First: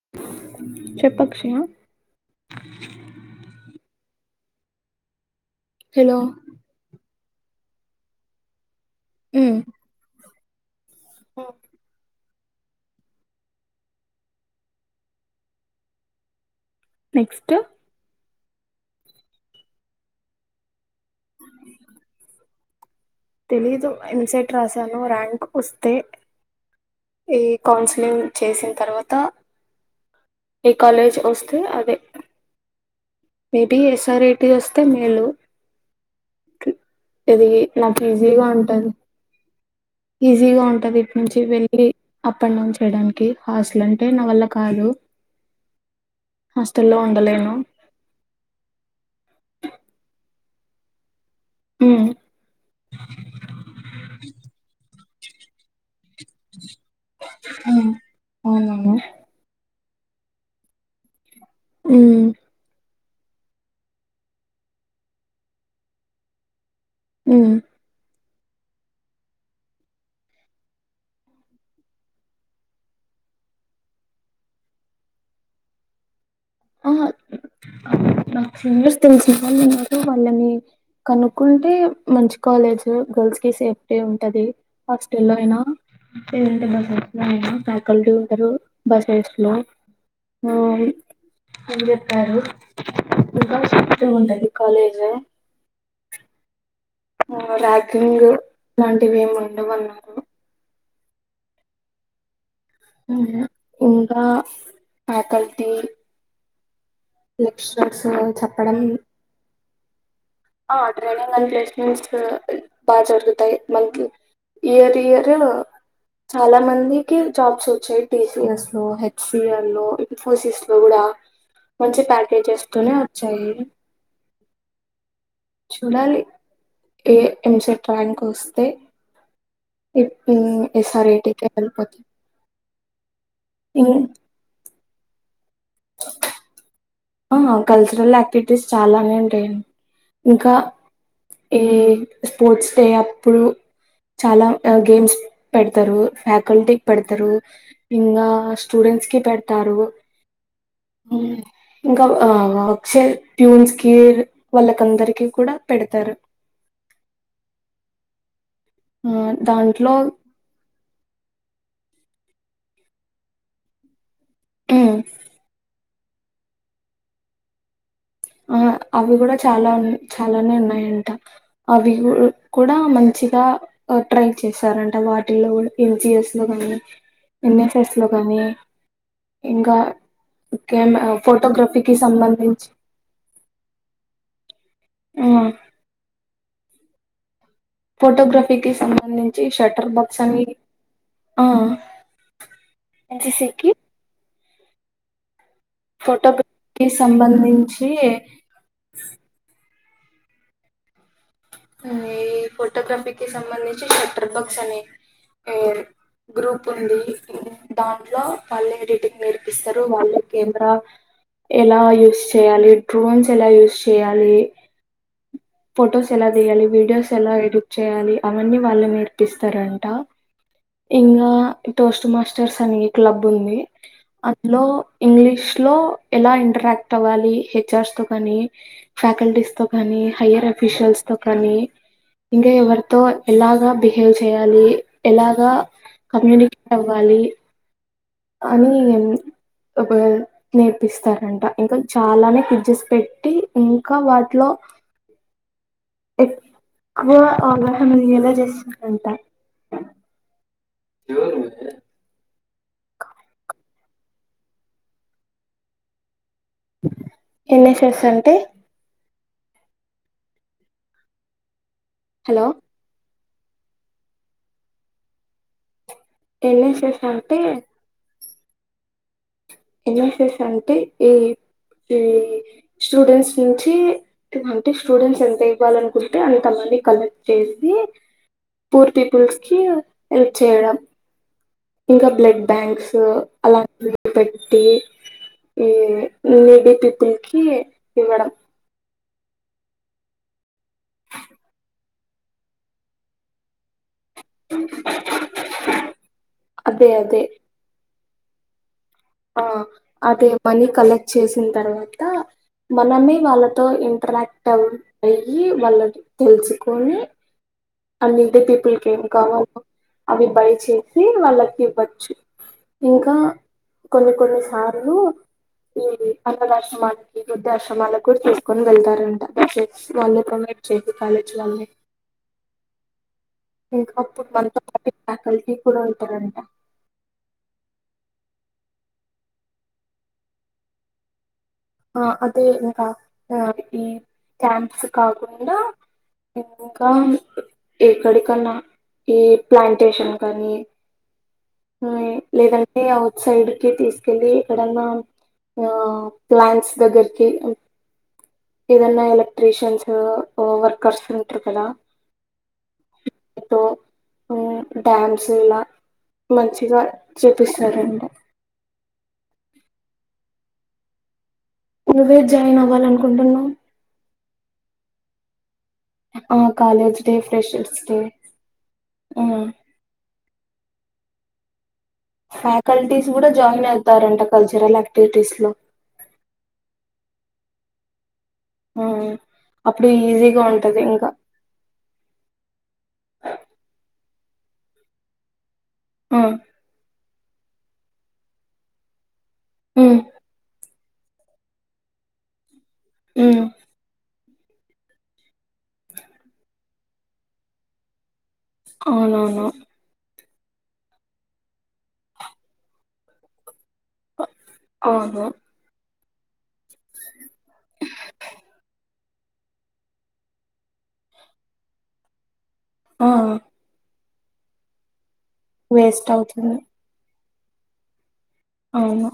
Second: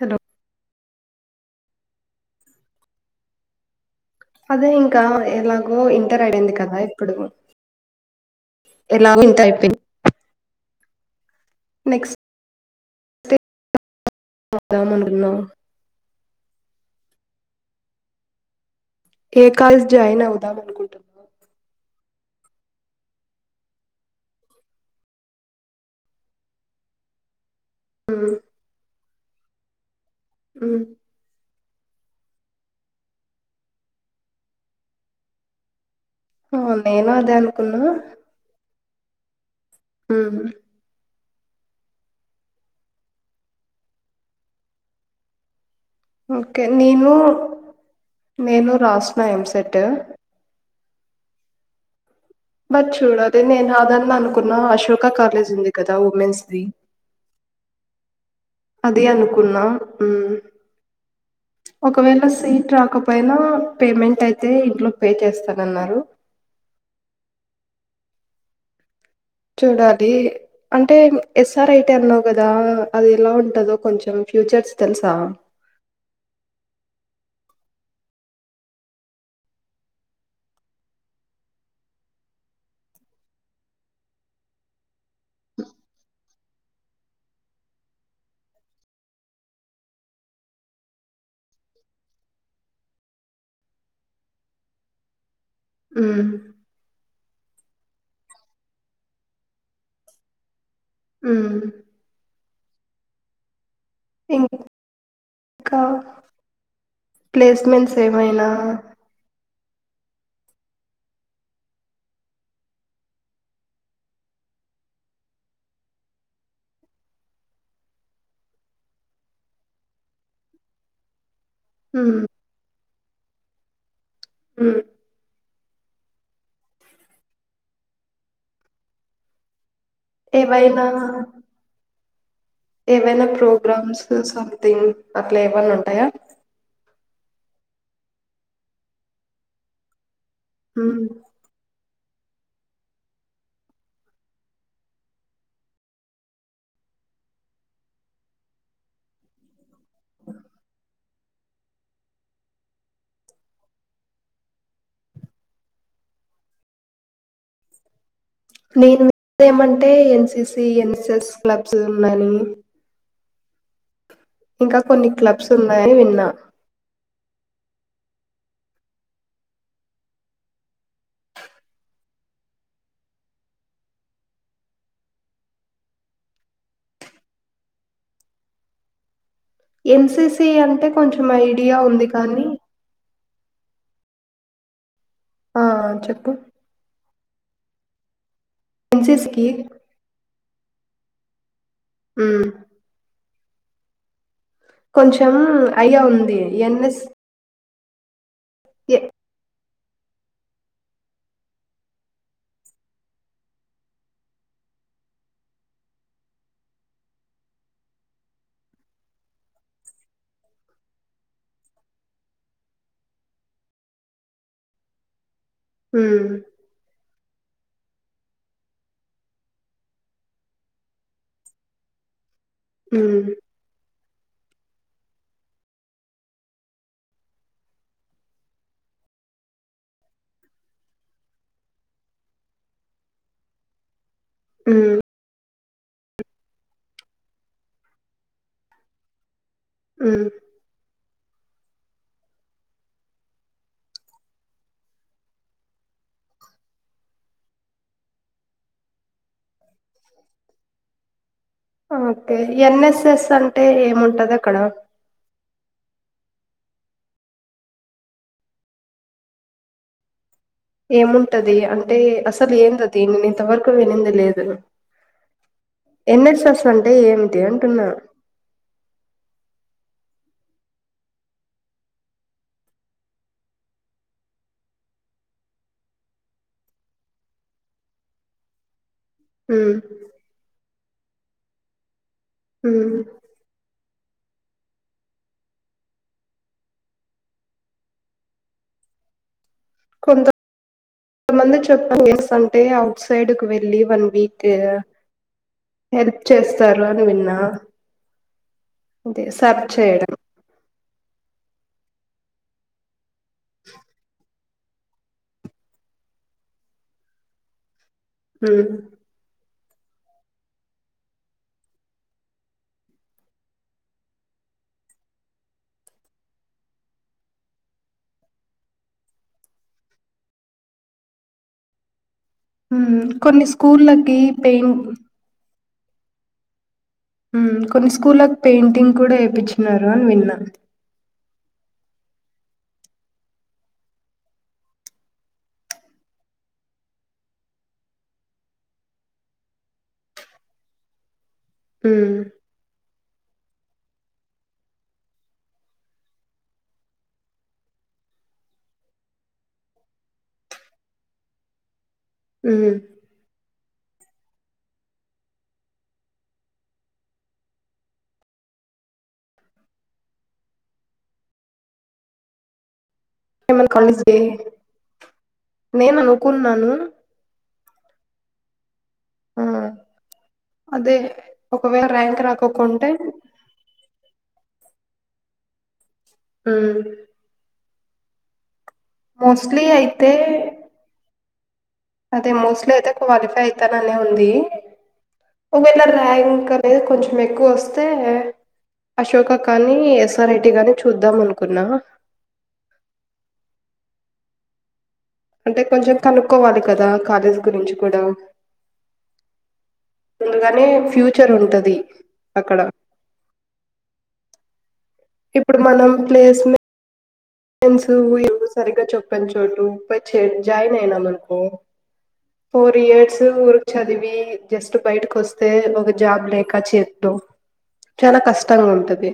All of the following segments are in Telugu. హలో చెప్పు అక్ష ఆ అదే ఇంకా ఎలాగ్ నువ్ హలో ఇంటర్ అయ్యంది కదా ఇప్పుడు ఎలా [unintelligible] ఓ నెక్స్ట్ [inaudible] మంటున్నావు నెక్స్ట్ ఏ కాలేజ్ జాయిన్ అవుదాం అనుకుంటున్నావ్. తెలీదు ఎమ్ సెట్ రాసాను ర్యాంక్ వస్తే. కౌన్సిలింగ్ ఉమ్, చేసిన్ తర్వాత్ తా ఏ ఉమ్. కాలేజ్ వస్త్ తే అదే. Maybe S R I T వస్తే మేలు. ఆ, నేను అదే ఎదిగి అనుకున్నా నాకు ఈజీగా ఉంటది. ఉమ్, ఈజీగా ఉంటది ఇప్ నుంచి వెళ్ళి అప్ అండ్ డౌన్ చేయడానికి హాస్టల్ అంటే నా వల్ల కాదు. ఓకే హాస్టల్లో నేను ఉండలేను నేను రాసిన ఎంసెట. ఊ బట్ చూడ అదే నేను అదన్ అనుకున్నా అశ్వక్ క కాలేజ్ ఉంది కద్ ద వుమెన్స్ దీ ఉమ్ అవునవును అదే అనుకున్నాం. హు ఒకవేళ ఉమ్ సీట్ రాకపో పోయినా పేమెంట్ అయితే ఇంట్లో పే చేస్తానన్నారు. హు చూడాలి అంటే ఎస్ ఆర్ ఐటి అన్నావు కదా, అది ఎలా ఉంటదో కొంచెం ఫ్యూచర్స్ తెల్సా ఆహ నాక్ సీనియర్స్ తెలిసిన వాళ్ళు ఉన్నారు. వాళ్ళని కనుక్కుంటే మంచి కాలేజ్ గర్ల్స్ కి సేఫ్టీ ఉంటంది‌. హాస్ట లో అయినా లేదంటే బస్ అయినా ఫ్యాకల్టీ ఉంటారు. బసెస్ లో ఆ అని చెప్పారు. ఇంకా [inaudible] ఉంటది కాలేజు హు ర్యాకింగ్ ఇలాంటివి ఏమి ఉండవన్నారు. ఉ ఉ ఇంకా ఇంకా ఫ్యాకల్టీ ప్లేస్మెంట్స్ లెక్చరర్స్ ఏవైనా చెప్పడం ఆ ట్రైనింగల్ ప్లేస్మెంట్స్ బా జరుగుతాయ్, మంత్లీ ఇయర్ ఇయర్ చాలా మందికి జాబ్స్ వచ్చాయ్, టీసిఎస్ లో హెచ్ సి ల్ లో ఇన్ఫోసిస్ లో కూడా మంచి ఉమ్. ప్యాకేజెస్ తొనే చైయ్ హు చూడాలి ఏ ఎంసెట్ ర్యాంక్ వస్తే ఇ ఇ ఏవైనా ఎస్ ఆర్ ఏటి కి ఎల్పోత్ ఏవైనా ప్రోగ్రామ్స్ సంథింగ్ ట్లా ఏవన్న ఉంటాయా ఆ కల్చరల్ యాక్టివిటీస్ చాలానే ఉంటయ్. ఇంకా ఉమ్. ఈ స్పోర్ట్స్ డే అప్పుడు చాలా గేమ్స్ పెడతరు. ఫ్యాకల్టీకి పెడతారు, ఇంగా స్టూడెంట్స్ కి పెడతారు. ఉమ్ ఇంకా అక్షయ్ ప్యూన్స్కి వాళ్ళకందరికి కూడా పెడతరు. నేను ఏమంటే ఎన్సిసి ఎన్ స్ క్లబ్స్ ఉన్నాని. ఇంకా హ్మ్ కొన్ని క్లబ్స్ ఉన్నాయని విన్ నా ఆ అవి కూడా చాలా చాలానే ఉన్నాయంట, అవి కు కూడా మంచిగా ఆ ట్రై చేశారంట, వాటిల్లో ఎన్సిఎస్ లో కానీ ఎన్ఎస్ఎస్ లో కానీ ఎన్సిసి అంటే కొంచెం ఐడియా ఫోటోగ్రఫీకి ఉంది కానీ సంబంధించి ఆ చెప్పు ఫోటోగ్రాఫ్ కి సంబంధించి ఎన్సిసికి షటర్ బాక్స్ అని ఆ ఆమ్ ఎన్ సి సి కి కొంచెం ఐడియా ఉంది. ఫోటోగ్రఫీ కి సంబంధించి చి ఏ ఈ ఫోటోగ్రఫీకి సంబంధించి షట్టర్ బక్స్ అనే గ్రూప్ ఉంది దాంట్లో వల్లే ఎడిటింగ్ నేర్పిస్తారు వల్లే కెమెరా ఎలా యూస్ చేయాలి డ్రోన్స్ ఎలా యూస్ చేయాలి ఫోటోస్ హ్మ్. ఎలా తీయాలి విడియోస్ ఎలా ఎడిట్ చేయాలి అవన్నీ వాళ్ళు నేర్పిస్తారంట ఇంకా టోస్ట్ మాస్టర్ చర్స్ అని హ్మ్. క్లబ్ ఉంది అందులో ఇంగ్లీష్ లో ఎలా ఇంటరాక్ట్ అవ్వాలి హెచ్ఆర్స్ తో కాని ఫ్యాకల్టీస్ తో కాని హైయ్యర్ అఫీషియల్స్ తో కానీ ఇంకా ఎవరితో ఎలాగా బి బిహేవ్ చేయాలి హ్మ్. ఎలాగా కమ్యూనికేట్ అవ్వాలి అని ఒకవేళ హ్మ్. నేర్పిస్తారు అంట ఇంకా చాలానే క్విజస్ పెట్టి ఇంకా వాటిలో ఎక్కువ అవగాహన ఇయ్యేలా చేస్తారంట ఎవరు ఓకే. ఎన్ఎస్ఎస్ అంటే ఏముంటది అక్కడ ఎన్ఎస్ఎస్ అంటే ఏముంటది అంట అంటే హలో అసలు ఏం ఆది ఇంతవరకు వినింది లేదు ఎన్ఎస్ ఎస్ అంటే ఏమిటి అంటున్నా ఎన్ఎస్ఎస్ అంటే ఈ ఈ స్టూడెంట్స్ నుంచి అంటే స్టూడెంట్స్ ఎంత ఇవ్వాల అనుకుంటే అంతమని కలెక్ట్ చేసి పూర్తి పూర్స్ కి హ్మ్. హెల్ప్ చేయడం ఇంకా బ్లడ్ బ్యాంక్స్ హ్మ్. అలాంటి పెట్టి ఈ నేబీ పీపుల్ కి ఇవ్వడం కొంత కొంతమంది చెప్పండి ఎస్ అంటే అఔట్ సైడ్ కి వెళ్ళి వన్ మీకు హెల్ప్ చేస్తారు అదే అని అదే విన్నా అదే ఆ సెర్చ్ చేయడం. అదే పని కలె చేసిన తర్వాత మనమే వాళ్తో ఇంటరక్ట్ అయ్యి వాళ్ళ తెలుసుకొని అం ద హ్మ్. పీపుల్ కి ఏం కావాల అవి బయ చేసి వాళ్ళకి ఇవ్వచ్చు ఇంకా కొన్ని కొన్ని సార్లు ఈ అన్నదాశ్రమాలకి వృద్ధాశ్రమాలకు కూడా తీసుకొని వెళ్తారంట బ వాళ్ళు ప్రొమైట్ చేసి కాలేజీలల్ని హు కొన్ని స్కూళ్లకి మనతో పెయిం పాటు ఫ్యాకల్టీ కూడా ఉంటారంట హు కొన్ని స్కూల్లకు పెయింటింగ్ కూడా వేయిించన్నారు అని విన్నా ఆ అదే ఇంకా ఆ ఈ క్యాంప్స్ కాకుండా ఇంకా ఎక్కడికన్నా ఈ ప్లాంటేషన్ కానీ ఆ అఔట్ సైడ్ కి తీసుకెళ్ళలి ఎక్కడన్నా ఆ ప్లాట్స్ దగ్గరకి ఏదన్నా ఎలక్ట్ర్రిషియన్స్ వర్కర్స్ ఉంటారు కదా అ డో డో డ్యామ్స్ ఇలా మంచిగా చూపిస్తారండి నువ్వే జాయిన్ అవాలనుకున్న కుంటున్నావ్ అ ఆ కాలేజ్ డే ఫ్రెషర్స్ డే ఆ అదే ఒకవేళ ర్యాంక్ రాకోకుంటే ఫ్యాకల్టీస్ కూడా జాయిన్ అవుతారంట కల్చరల్ విటీస్లో ఆ ఆ అప్పుడు అయితే ఈజీగా ఉంటది ఇంకా అదే మోస్ట్లీ అయితే క్వాలిఫై అవుతానన్నని ఉంది ఒకవేళ ఉమ్, ర్యాంక్ అనేది కొంచెం కు వస్త అశోక కానీ ఉమ్, ఎస్ఆర్ఐటి గాని చూద్దాం అనుకో కున్నా అ అంటే కొంచెం కనుక్కోవాలి కదా కాలేజ్ గురించి కూడా అవునవును ముందుగానే ఫ్యూచర్ ఉంటది అక్కడ ఆ ఇప్పుడు మనం ప్లేస్ మే పెన్ చోటూ పోయి చే జాయిన్ అయినా మనుకో ఫోర్ ఆ! ఇయర్స్ ఊరుకి చదివి జస్ట్ బయట్కి వస్ తే ఒక వేస్ట్ జాబ్ లేక అవుతుంది. చేతిలో చాల కష్ ష్టంగా అవును. ఉంటది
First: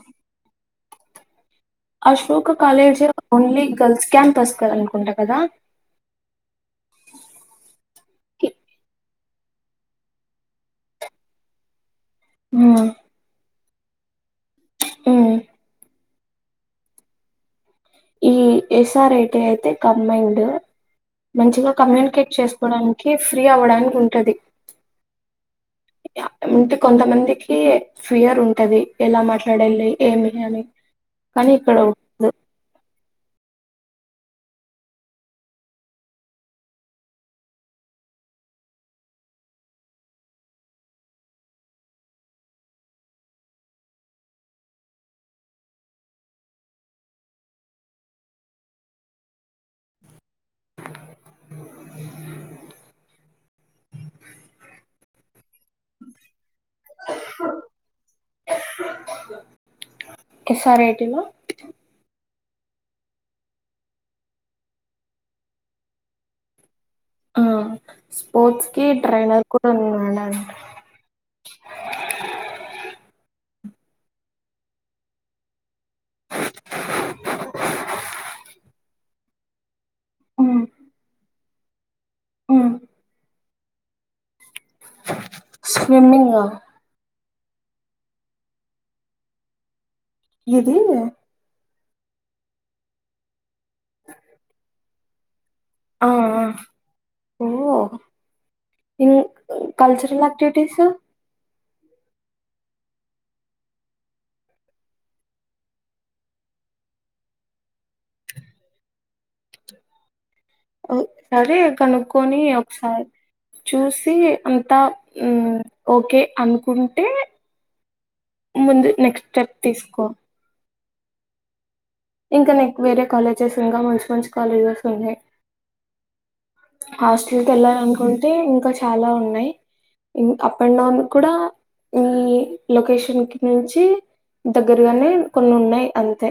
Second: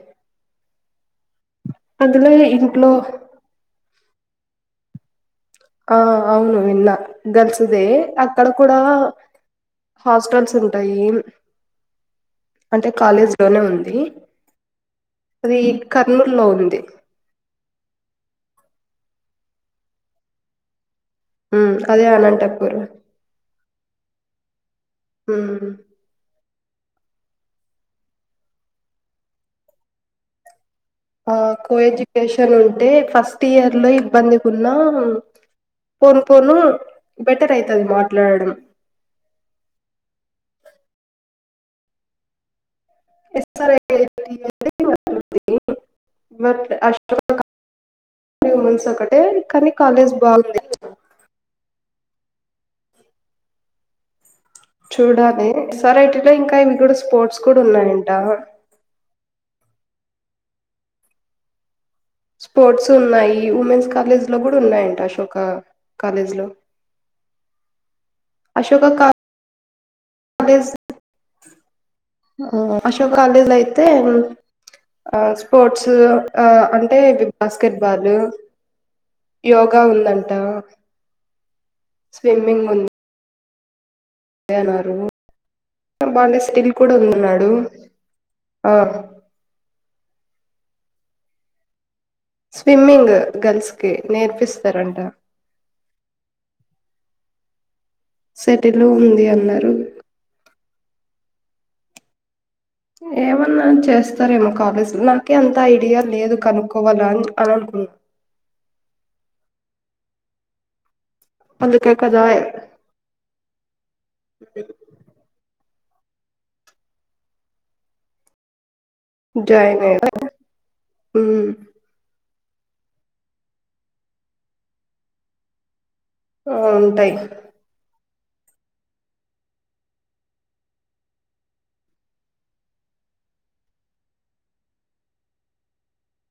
అందులో అశోక ఇంట్లో కాలేజ్ ఓన్లీ గర్ల్స్ క్యాంపస్ కద అనుకుంటా కదా ఆ అవును విన్నా గర్ల్స్దే అక్కడ ఇ కూడా హాస్టల్స్ ఉంటాయి హ్మ్. అంటే కాలేజ్ లోనే ఉం ది హ్మ్. అది కర్నూలు లో ఉంది ఈ ఎస్ఆర్ ఐటి అయితే కంబైండ్ ఉమ్ మంచిగా అదే కమ్యూనికేట్ అనంతపూర్ చేసుకోవడానికి ఫ్రీ అవ్వడానికి ఉంటది హు యాహ్! అంటే కొంతమందికి ఫియర్ ఉంటది ఎలా మాట్లాలి ఏమి అని ఆ కానీ కో ఇక్కడ ఉండదు. ఎడ్యుకేషన్ ఉంటే ఫస్ స్ట్ ఇయర్ లో ఇబ్బంది గా ఉన్నా పోను పోను బెటర్ అయితది మాట్లాడడం ఎస్ ఆర్ ఐటి అయితే [unintelligible] బట్ అశోక కాలేజ్ విమెన్స్ ఒకటే కానీ కాలేజ్ బా చూడాలి ఎస్ ఆర్ ఐటిలో ఇంకా ఇవి కూడా స్పోర్ట్స్ కూడా ఉన్నాయంట ఎస్ ఆర్ ఐ టి లో స్పోర్ట్స్ ఉన్నాయి ఉమెన్స్ కాలేజ్ లో కూడా ఉన్నాయంట అశోక కాలేజ్ లో ఆ స్పోర్ట్స్ కి అశోక ట్రైనర్ కుటా నిన్ కాలేజ్ హా అశోక కాలేజ్ లయి తే స్పోర్ట్స్ అంటే బాస్కెట్ బాల్ గా ఉందంట హ్మ్. స్విమ్మింగ్ హ్మ్. ఉం అదే అన్నారు బానే స్విమ్మింగా స్టిల్ కూడా ఉందన్నాడు ఊ ఆ ఇది స్విమ్మింగ్ గర్ల్స్ కి నేర్పిస్తారంట ఆఆ ఓ హో సెటిలు ఉంది అన్నారు యాక్టివిటీస్ ఏమన్నా చేస్తారేమో కాలేజ్లో నాకీ అంత ఐడియా లేదు కనుక్కోవాలా అన్ అననకున్ అవ్ సరే అందుకే కదా కనుక్కక్కొని ఒకసారి చూసి అంతా ఊ ఓకే అనుకుంటే ముందు నెక్స్ట్ స్టెప్ తీసుకో ఊ ఇంకా నెక్ వేరే కాలేజెస్ ఇంకా మంచి మంచి కాలేజెస్ ఉన్నాయ్ ఆ ఉంటాయి హాస్టెల్కెల్లాలకున్ టే ఇంకా చాలా ఉన్నాయి. ఇన్ అప్ అండ్ డౌన్ కూడా ఈ లొకేషన్ కి నుంచి దగ్గరగానే కొన్ని ఉన్నాయి అంతే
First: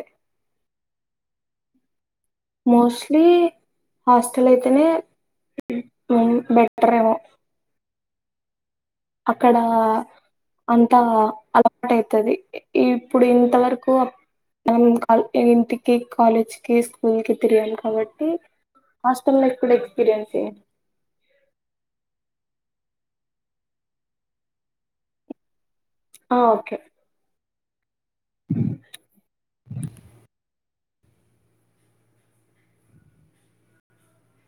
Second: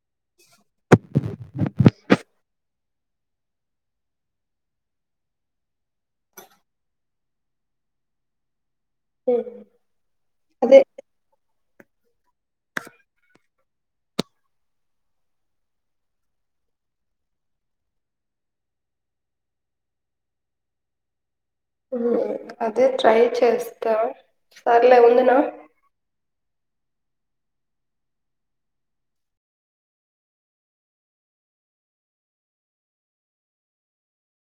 మోస్ట్లీ హాస్టలైతేనే హ్మ్ బెట్రేమో అక్కడ అదే అంతా అ ర్టైతది ఇ ఇప్పుడు ఇంతవరకు మనం కల్ ఇంటికి కాలేజ్కి స్కూల్కి తిరిగాం కాబట్టి. హాస్టల్లో ఎప్పుడు ఎక్స్పీరియన్స్ ఏ హ్మ్ అదే ట్రై చేస్తా. సర్లే ఉందునా ఆ ఓకే